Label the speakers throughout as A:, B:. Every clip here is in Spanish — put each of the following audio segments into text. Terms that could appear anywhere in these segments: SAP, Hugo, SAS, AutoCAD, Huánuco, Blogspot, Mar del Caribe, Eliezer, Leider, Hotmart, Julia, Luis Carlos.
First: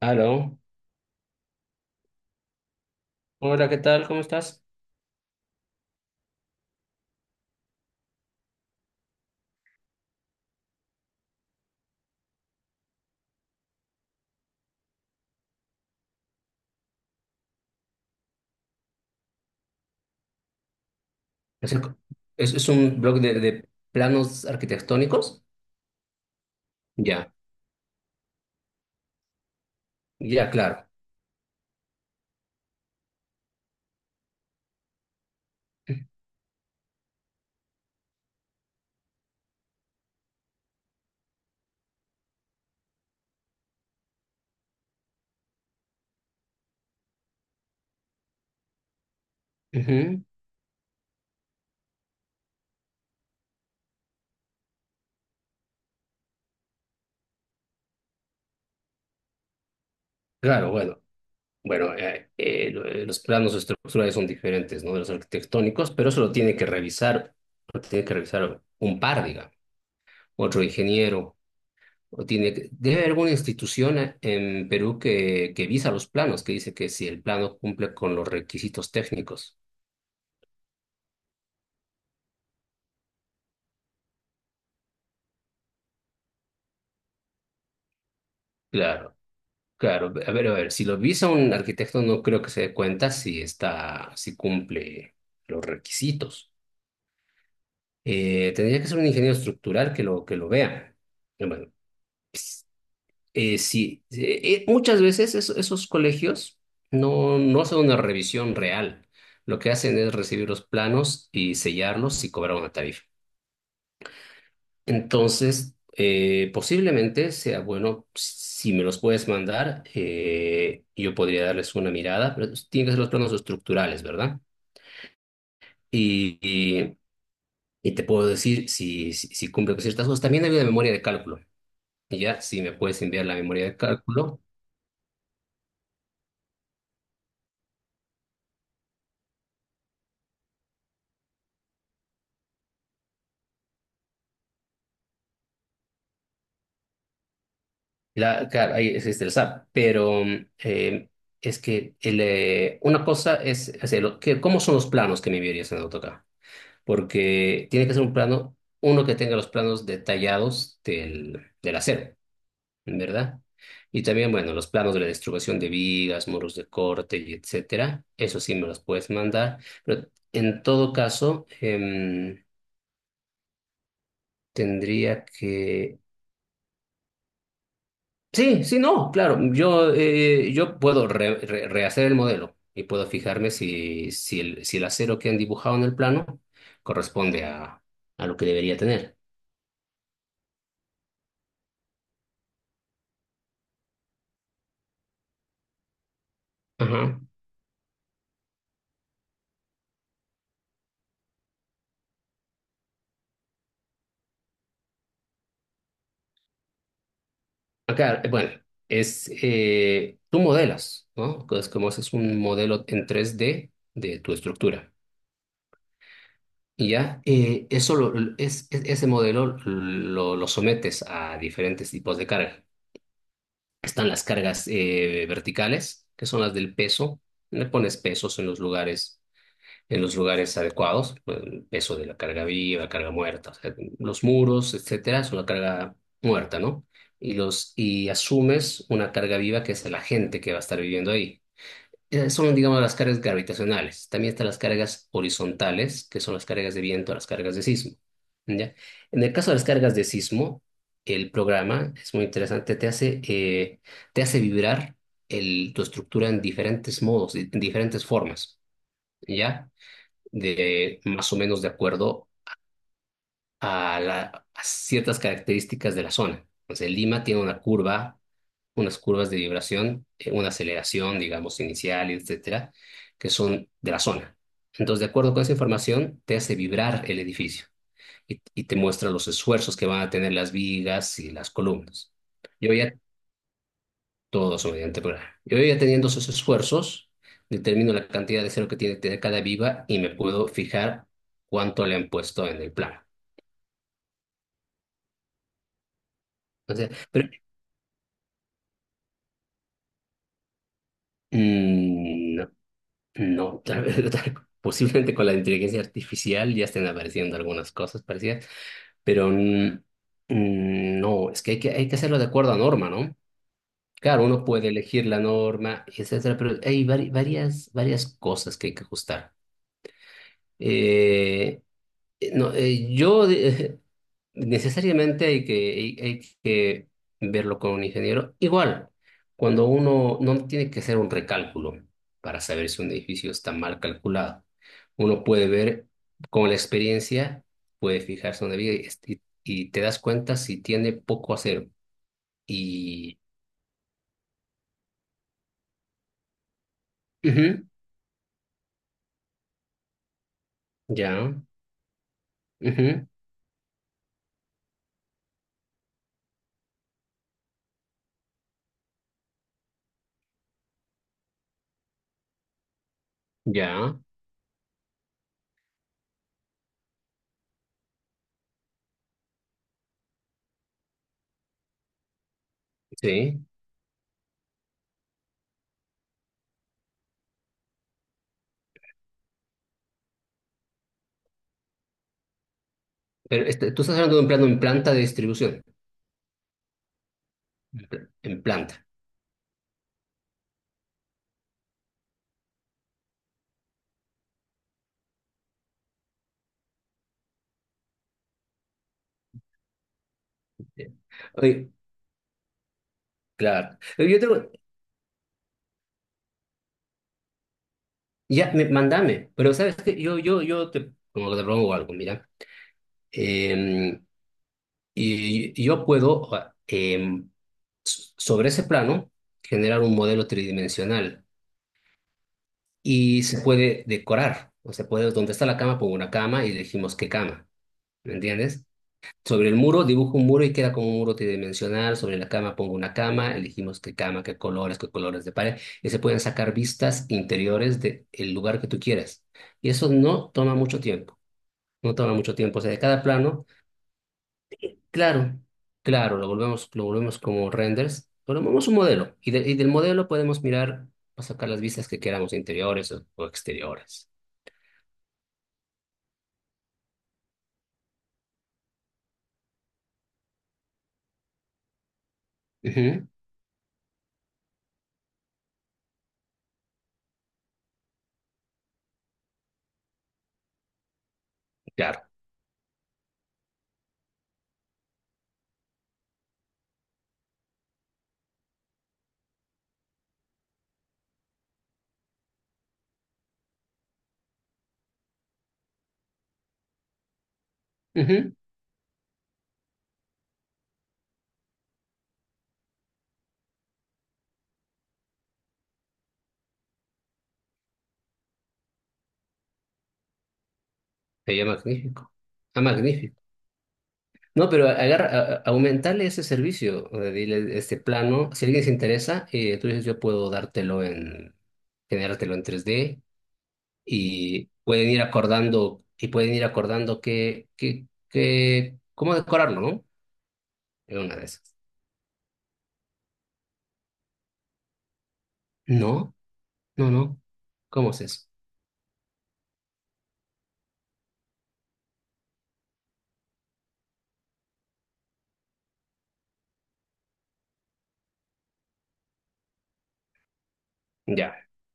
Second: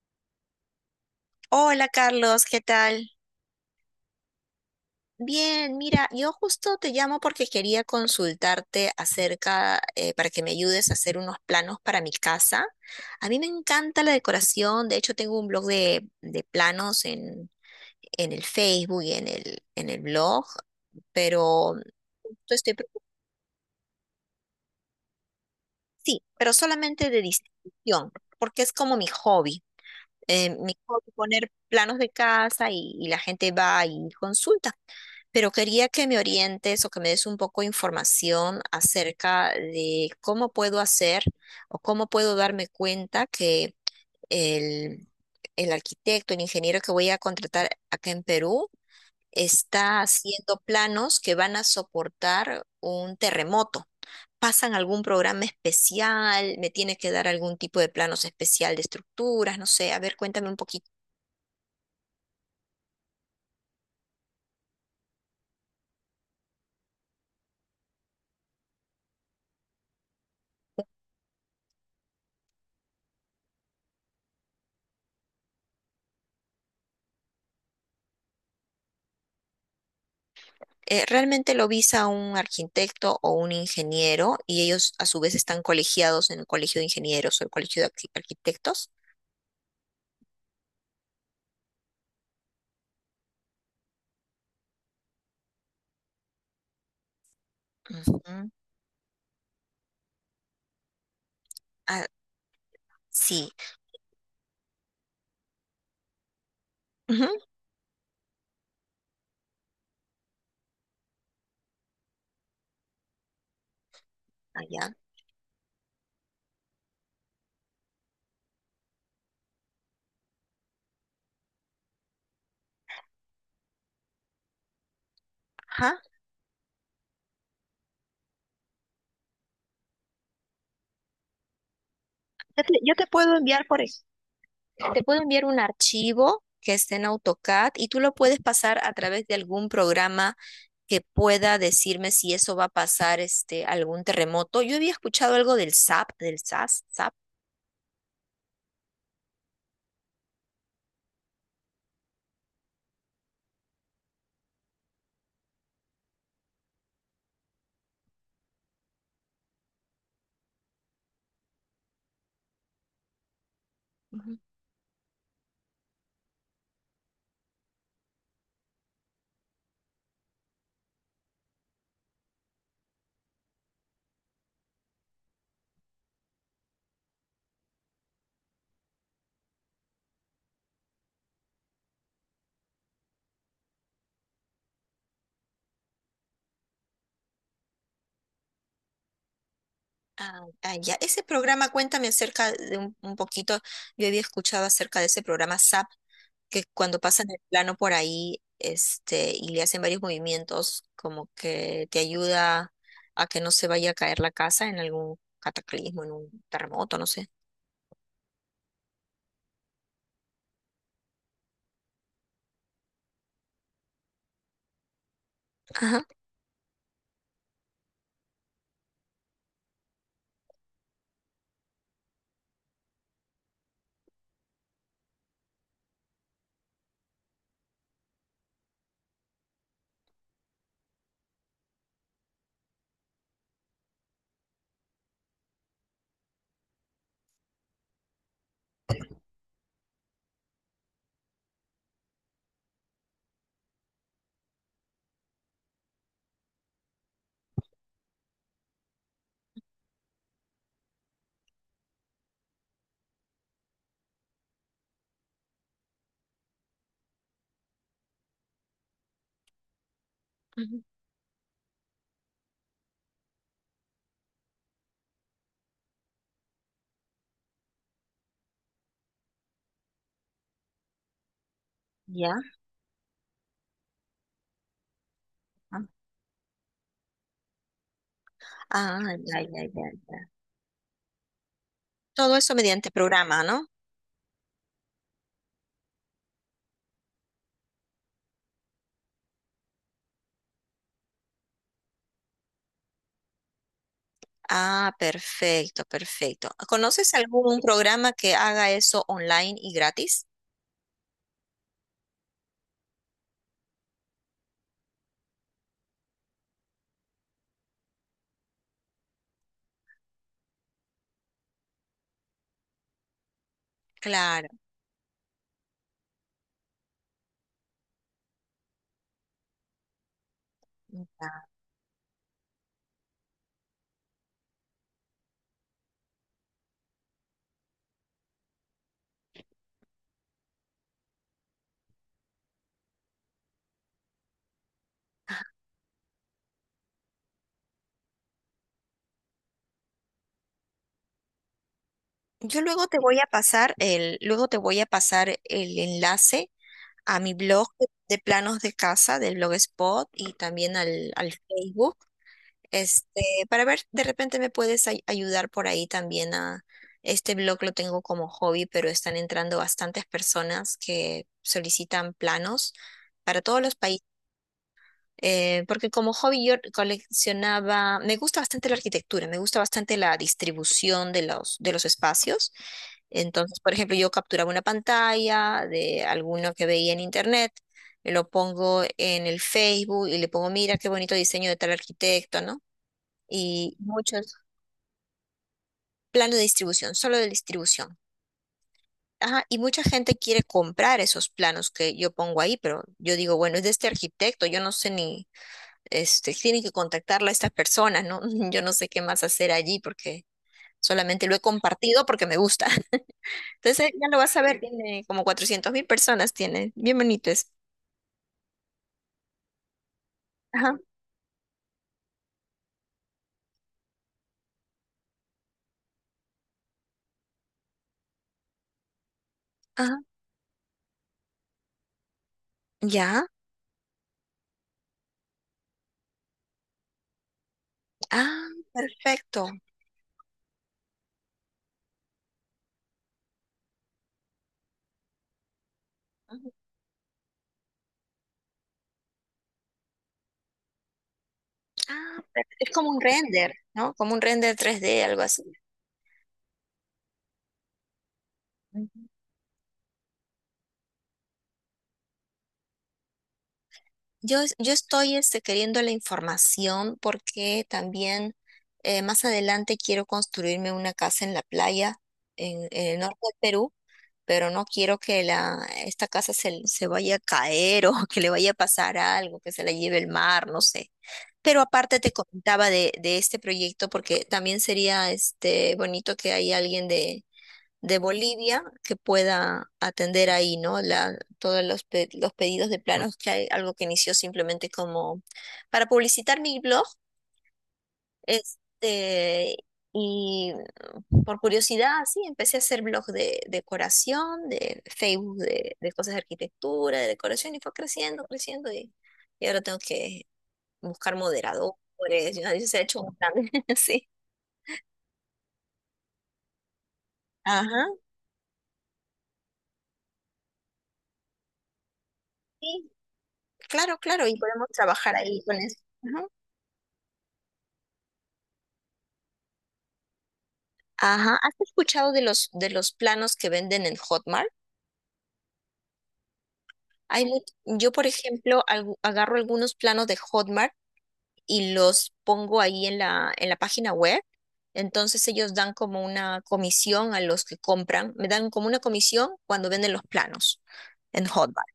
A: Aló,
B: Hola Carlos, ¿qué tal?
A: hola, ¿qué tal? ¿Cómo estás?
B: Bien, mira, yo justo te llamo porque quería consultarte acerca, para que me ayudes a hacer unos planos para mi casa. A mí me encanta la decoración, de hecho tengo un blog de planos en el Facebook y en el blog.
A: ¿Es,
B: pero
A: el-
B: justo
A: ¿Es
B: estoy, pre-
A: un blog de planos arquitectónicos?
B: sí, pero solamente de
A: Ya,
B: distribución, porque es como mi hobby. eh,
A: ya,
B: mi
A: claro.
B: hobby, poner planos de casa y la gente va y consulta. Pero quería que me orientes o que me des un poco de información acerca de cómo puedo hacer o cómo puedo darme cuenta que el, el arquitecto, el ingeniero que voy a contratar acá en Perú está
A: Ujú.
B: haciendo planos que van a soportar un terremoto. ¿Pasan algún programa especial? ¿Me tiene que dar algún tipo de planos especial de estructuras? No sé, a ver, cuéntame un
A: Claro,
B: poquito.
A: bueno, bueno, los planos estructurales son diferentes, ¿no? De los arquitectónicos, pero eso lo tiene que revisar, lo tiene que revisar un par, digamos, otro ingeniero, o debe haber alguna institución en Perú que visa los planos, que dice que si el plano cumple con los requisitos técnicos.
B: Realmente lo visa un arquitecto o un ingeniero y ellos a su vez están colegiados en el colegio de ingenieros o el colegio de arquitectos.
A: Claro. Claro, a ver, si lo visa un arquitecto no creo que se dé cuenta si está, si cumple los requisitos.
B: Ujú.
A: Tendría que ser un ingeniero estructural que lo vea. Bueno,
B: Ah,
A: ps-
B: sí.
A: sí, muchas veces esos colegios
B: Ujú.
A: no hacen una revisión real. Lo que hacen es recibir los planos y sellarlos y cobrar una tarifa.
B: Allá.
A: Entonces, posiblemente sea bueno, si me los puedes mandar, yo podría darles una mirada, pero tienen que ser los planos estructurales, ¿verdad?
B: Ajá.
A: Y, y, y te puedo decir si cumple con ciertas cosas. También hay una memoria de cálculo, y ya, si
B: Yo
A: me
B: te, yo
A: puedes
B: te
A: enviar la
B: puedo
A: memoria
B: enviar
A: de
B: por eso.
A: cálculo,
B: Te puedo enviar un archivo que esté en AutoCAD y tú lo puedes pasar a través de algún programa que pueda decirme si eso va a pasar este algún terremoto. Yo había escuchado algo del SAP, del SAS, SAP.
A: claro, ahí existe el SAP, pero es que una cosa es, ¿cómo son los planos que me enviarías en AutoCAD? Porque tiene que ser un plano, uno que tenga los planos detallados del, del acero, ¿verdad? Y también, bueno, los planos de la distribución de vigas, muros de corte y etcétera, eso sí me los puedes mandar, pero en todo caso, tendría que... Sí, sí, no, claro, yo, yo puedo rehacer el modelo y puedo fijarme si el acero que han dibujado en el plano corresponde a lo que debería tener.
B: Ah, ah, ya. Ese programa, cuéntame acerca de un poquito. Yo había escuchado acerca de ese programa SAP, que cuando
A: Ajá.
B: pasan el plano por ahí, este, y le hacen varios movimientos, como que te ayuda a que no se vaya a caer la casa en algún cataclismo, en un terremoto, no sé.
A: Acá, bueno, tú modelas, ¿no? Es como haces un modelo en 3D de tu estructura.
B: Ajá.
A: Y ya, eso ese modelo lo sometes a diferentes tipos de carga. Están las cargas verticales, que son las del peso. Le pones pesos en los lugares adecuados, pues, el peso de la carga viva, carga muerta, o sea, los muros, etcétera, es una carga muerta, ¿no? Y asumes una carga viva que es la gente que va a estar viviendo ahí. Son, digamos, las cargas gravitacionales. También están las cargas horizontales, que son las cargas de viento, las cargas de sismo. ¿Ya? En el caso de las cargas de sismo, el programa es muy interesante, te hace vibrar tu estructura en diferentes modos, en diferentes formas. ¿Ya?
B: Ujú.
A: De más o menos de acuerdo a, la- a ciertas características de la zona. Entonces, Lima tiene una curva, unas curvas de vibración, una aceleración, digamos, inicial,
B: Ya.
A: etcétera, que son de la zona. Entonces, de acuerdo con esa
B: Ah,
A: información, te hace vibrar el edificio y te
B: ah,
A: muestra los
B: ya, ya,
A: esfuerzos que
B: ya,
A: van a tener
B: ya.
A: las vigas y las columnas.
B: Todo eso
A: Yo
B: mediante
A: ya
B: programa, ¿no?
A: todos mediante programa. Yo ya teniendo esos esfuerzos, determino la cantidad de cero que tiene que tener cada viva y me puedo fijar cuánto le han puesto en el plano.
B: Ah, perfecto, perfecto.
A: Entonces,
B: ¿Conoces
A: pero
B: algún programa que haga eso online y gratis?
A: no, no, posiblemente con la inteligencia artificial ya estén apareciendo algunas cosas parecidas, pero no, es que hay que hacerlo de acuerdo a norma, ¿no? Claro, uno
B: Claro.
A: puede elegir la norma, etcétera, pero hay varias, varias cosas que hay que ajustar.
B: Ya.
A: Eh, No, yo necesariamente hay que verlo con un ingeniero. Igual, cuando uno no tiene que hacer un recálculo para saber si un edificio está mal calculado, uno puede ver con la experiencia, puede fijarse donde vive y, y te das cuenta si tiene poco acero.
B: Yo luego te voy
A: Y
B: a pasar el enlace a mi
A: ujú,
B: blog de planos de casa, del Blogspot y también al
A: ya,
B: Facebook,
A: ujú,
B: este, para ver, de repente me puedes ayudar por ahí también este blog lo tengo como hobby, pero están entrando bastantes personas que solicitan planos para todos los
A: ya,
B: países. Porque como hobby yo coleccionaba, me gusta bastante la arquitectura, me gusta bastante la distribución de de los espacios.
A: sí.
B: Entonces, por ejemplo, yo capturaba una pantalla de alguno que veía en internet, lo pongo en el Facebook y le pongo, mira qué bonito diseño de tal arquitecto, ¿no?
A: Pero este,
B: Y
A: tú estás hablando de un
B: muchos
A: plano en planta de distribución,
B: planos de distribución, solo de distribución.
A: en planta.
B: Ajá, y mucha gente quiere comprar esos planos que yo pongo ahí, pero yo digo, bueno, es de este arquitecto, yo no sé ni este, tienen que contactarla a estas personas, ¿no? Yo no sé qué más hacer allí porque solamente lo he
A: Oye,
B: compartido porque me gusta.
A: claro.
B: Entonces ya
A: Pero
B: lo
A: yo
B: vas a
A: tengo,
B: ver, tiene como 400.000 personas, tiene, bien bonito es.
A: ya, me, mandame, pero sabes que yo, yo
B: Ajá,
A: te, como que te propongo algo, mira. Em, y yo puedo, sobre ese plano, generar un
B: ajá,
A: modelo tridimensional y
B: ya,
A: se puede decorar. O sea, puede, donde está la cama, pongo una cama y elegimos qué cama. ¿Me
B: ah,
A: entiendes?
B: perfecto.
A: Sobre el muro dibujo un muro y queda como un muro tridimensional. Sobre la cama pongo una cama, elegimos qué cama, qué colores de pared. Y se pueden
B: Ujú.
A: sacar vistas interiores del lugar que tú quieras. Y eso no toma mucho tiempo, no toma
B: Ah,
A: mucho tiempo. O
B: es
A: sea, de
B: como un
A: cada plano,
B: render, ¿no? Como un render 3D, algo
A: claro,
B: así.
A: claro, lo volvemos como renders, volvemos un
B: Ujú.
A: modelo. Y del modelo podemos mirar, o sacar las vistas que queramos, interiores o exteriores.
B: Yo, yo estoy este, queriendo la información porque también más adelante quiero construirme una casa en la playa en el
A: Ujú,
B: norte del Perú pero no quiero que esta casa se vaya a caer o que le vaya a pasar algo, que se la lleve el mar, no sé. Pero aparte
A: claro.
B: te comentaba de este proyecto porque también sería este bonito que haya alguien de Bolivia que pueda atender ahí, ¿no? La, todos los, pe- los pedidos de planos, que hay algo que inició simplemente como para publicitar mi blog,
A: Ujú.
B: este, y por curiosidad, sí, empecé a hacer blogs de decoración, de Facebook de cosas de arquitectura, de decoración, y fue creciendo, creciendo, y ahora tengo que buscar
A: Sería
B: moderadores,
A: magnífico.
B: y ahí
A: Ah,
B: se ha hecho un
A: magnífico.
B: plan. Sí.
A: No, pero agarra, aumentarle ese servicio, o dile este
B: Ajá,
A: plano. Si alguien se interesa, tú dices, yo puedo dártelo en, generártelo en
B: sí,
A: 3D
B: claro, claro, y
A: y
B: podemos
A: pueden ir
B: trabajar ahí con eso.
A: acordando, y
B: Ajá.
A: pueden ir acordando que, cómo decorarlo, ¿no? En una de
B: Ajá,
A: esas.
B: ¿has escuchado de de los planos que venden en Hotmart?
A: No, no, no.
B: Hay
A: ¿Cómo
B: yo,
A: es
B: por
A: eso?
B: ejemplo, agarro algunos planos de Hotmart y los pongo ahí en la página web. Entonces ellos dan como una comisión a los que compran, me dan como una comisión cuando venden los planos en
A: Ya.
B: Hotmart.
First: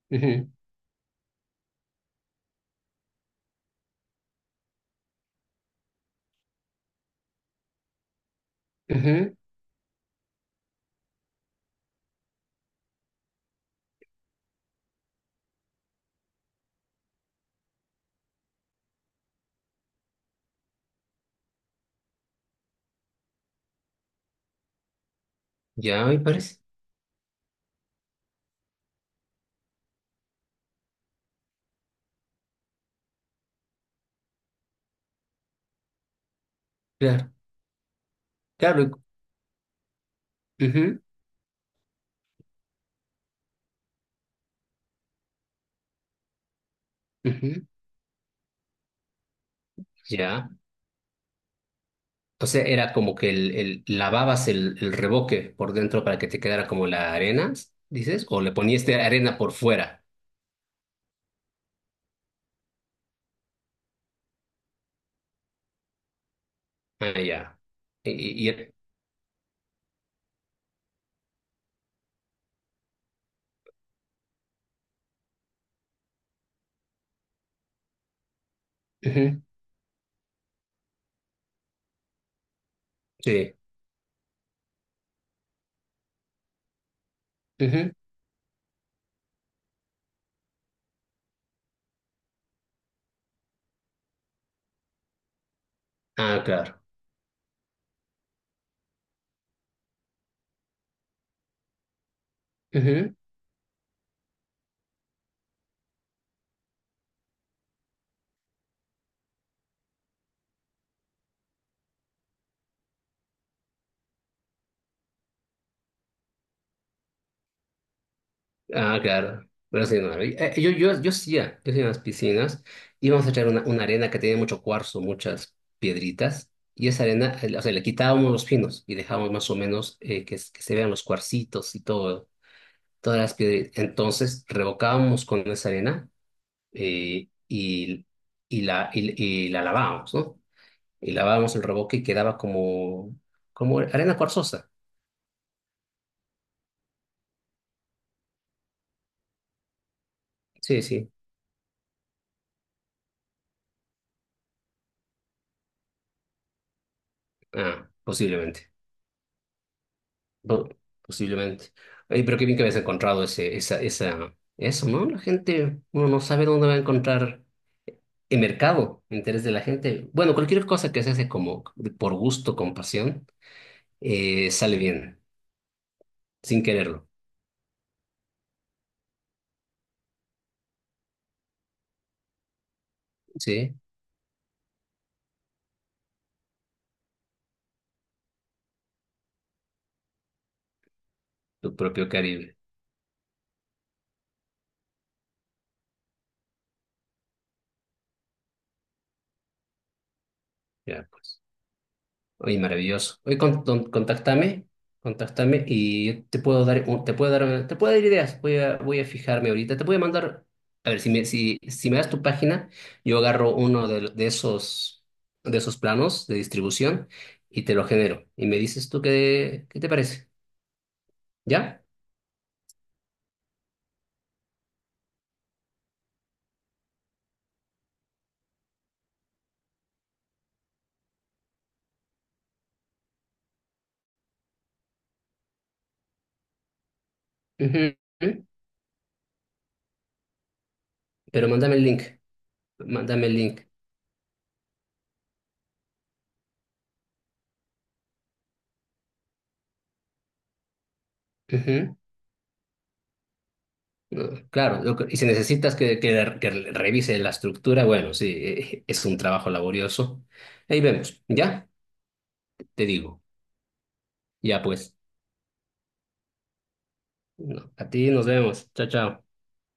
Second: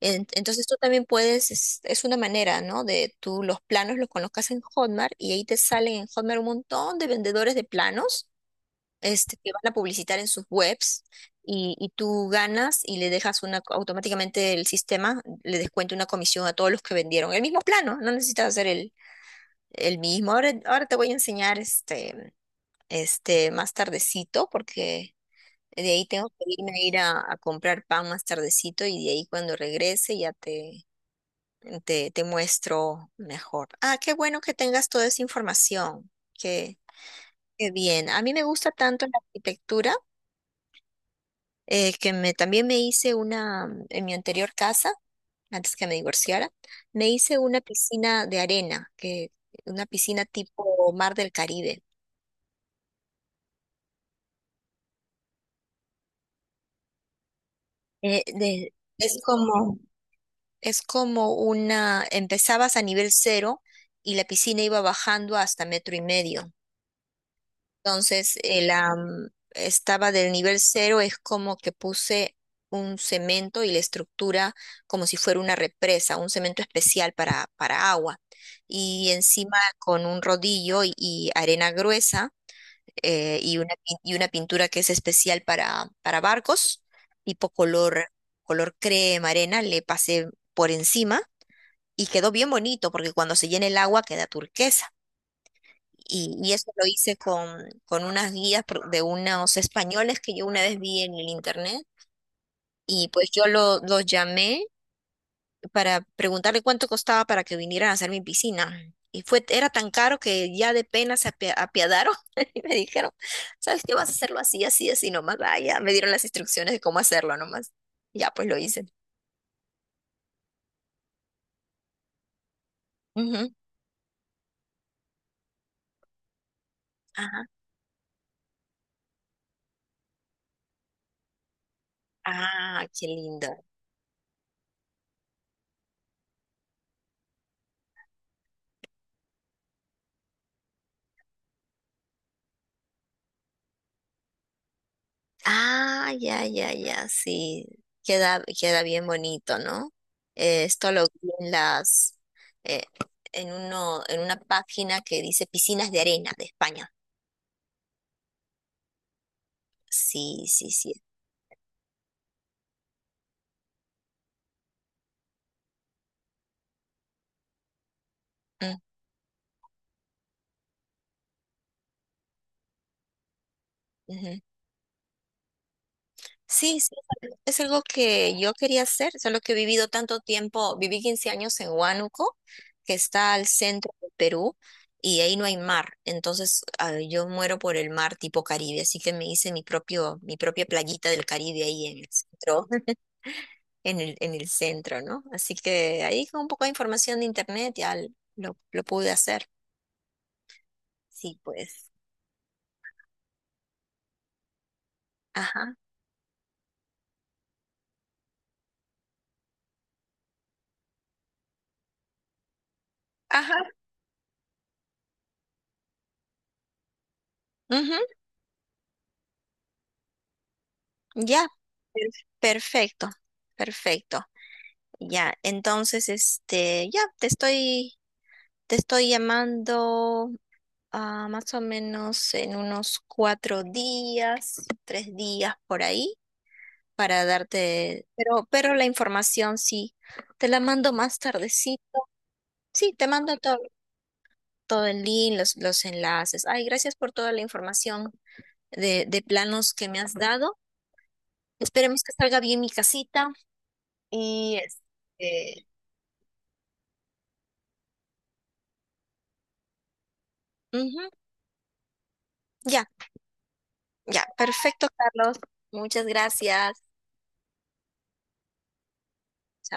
A: Ujú,
B: Entonces tú también puedes, es una manera, ¿no? De tú los planos los conozcas en Hotmart y ahí te salen en Hotmart un montón de vendedores de planos
A: ujú.
B: este, que van a publicitar en sus webs y tú ganas y le dejas una, automáticamente el sistema le descuenta una comisión a todos los que vendieron el mismo plano, no necesitas hacer el mismo. Ahora te voy a enseñar este más tardecito, porque de
A: Ya
B: ahí
A: me
B: tengo que
A: parece.
B: irme a ir a comprar pan más tardecito y de ahí cuando regrese ya te muestro mejor. Ah, qué bueno que tengas toda esa información. Qué,
A: Claro,
B: qué bien. A mí me gusta
A: claro.
B: tanto la arquitectura
A: Ujú,
B: que me, también me hice una, en mi anterior casa, antes que me divorciara, me hice una
A: ujú.
B: piscina de arena, que, una piscina
A: Ya.
B: tipo Mar del Caribe.
A: O sea, era como que lavabas el revoque por dentro para que te quedara como la arena,
B: Eh,
A: dices, o le
B: de-
A: ponías de
B: es
A: arena por
B: como,
A: fuera.
B: es como una, empezabas a nivel cero y la piscina iba bajando hasta metro y medio.
A: Ah, ya. Y,
B: Entonces,
A: y- y-
B: estaba del nivel cero, es como que puse un cemento y la estructura como si fuera una represa, un cemento especial para agua. Y
A: ujú,
B: encima con un rodillo y arena gruesa
A: sí.
B: y una pintura que es especial para barcos, tipo
A: Ujú.
B: color, color crema, arena, le pasé por encima y quedó bien bonito porque cuando se llena el agua queda turquesa. Y,
A: Ah,
B: y eso
A: claro.
B: lo hice con unas guías de unos españoles que yo una vez vi en el internet. Y
A: Ujú.
B: pues yo los llamé para preguntarle cuánto costaba para que vinieran a hacer mi piscina. Y fue, era tan caro que ya de pena se apiadaron y me dijeron, ¿sabes qué? Vas a hacerlo así, así, así nomás. Ah, ya me dieron las instrucciones de cómo hacerlo nomás. Ya, pues lo hice.
A: Ah, claro. Pero sí, no, yo, yo hacía en las piscinas, íbamos a echar
B: Ujú.
A: una arena que tenía mucho cuarzo, muchas piedritas, y esa arena,
B: Ajá.
A: o sea, le quitábamos los finos y dejábamos más o menos que se vean los cuarcitos y todo.
B: Ah, qué
A: Todas las
B: lindo.
A: piedritas. Entonces revocábamos con esa arena eh, y, y, la, y, y la lavábamos, ¿no? Y lavábamos el revoque y quedaba como, como arena cuarzosa.
B: Ah, ya, ya, ya, sí. Queda bien bonito, ¿no?
A: Sí,
B: Esto lo
A: sí.
B: vi en las, eh, en uno, en una página que dice piscinas de arena de España.
A: Ah, posiblemente.
B: Sí,
A: Po-
B: sí, sí.
A: posiblemente. Oye, pero qué bien que habías encontrado ese, eso, ¿no? La gente, uno no sabe dónde va a encontrar el
B: Mm,
A: mercado, el interés de la gente. Bueno, cualquier cosa que se hace como por gusto, con pasión,
B: ujú.
A: sale bien, sin
B: Sí, sí,
A: quererlo,
B: es algo que yo quería hacer, solo que he vivido tanto tiempo, viví 15 años en Huánuco, que está al
A: ¿sí?
B: centro de Perú, y ahí no hay mar, entonces yo muero por el mar tipo Caribe, así que me hice mi propia playita del Caribe
A: Tu
B: ahí en el
A: propio Caribe.
B: centro, en el centro, ¿no? Así que ahí con un poco de información de internet ya lo pude hacer.
A: Ya,
B: Sí,
A: pues.
B: pues.
A: Oye, maravilloso. Oye, contáctame, contáctame
B: Ajá.
A: y te puedo dar, te puedo dar, te puedo dar ideas. Voy a fijarme ahorita. Te voy a mandar, a ver, si me das tu página, yo agarro
B: Ajá.
A: uno de esos planos de distribución y te lo
B: Ujú.
A: genero. Y me dices tú qué te parece.
B: Ya.
A: ¿Ya?
B: Per- Perfecto. Perfecto. Ya, entonces, este, ya, te estoy llamando más o menos en unos 4 días, 3 días por ahí, para
A: Ujú,
B: darte,
A: ujú.
B: pero la información sí, te la mando más
A: Pero mándame el
B: tardecito.
A: link.
B: Sí, te
A: Mándame el
B: mando todo,
A: link.
B: todo el link, los enlaces. Ay, gracias por toda la información de planos que me has dado.
A: Ujú.
B: Esperemos que salga bien mi casita
A: No,
B: y
A: claro, y si
B: este,
A: necesitas que revise la estructura, bueno, sí, es un trabajo laborioso. Ahí
B: ujú,
A: vemos, ¿ya?
B: ya.
A: Te digo,
B: Ya,
A: ya
B: perfecto,
A: pues,
B: Carlos. Muchas gracias.
A: no, a ti nos vemos, chao, chao.
B: Chao.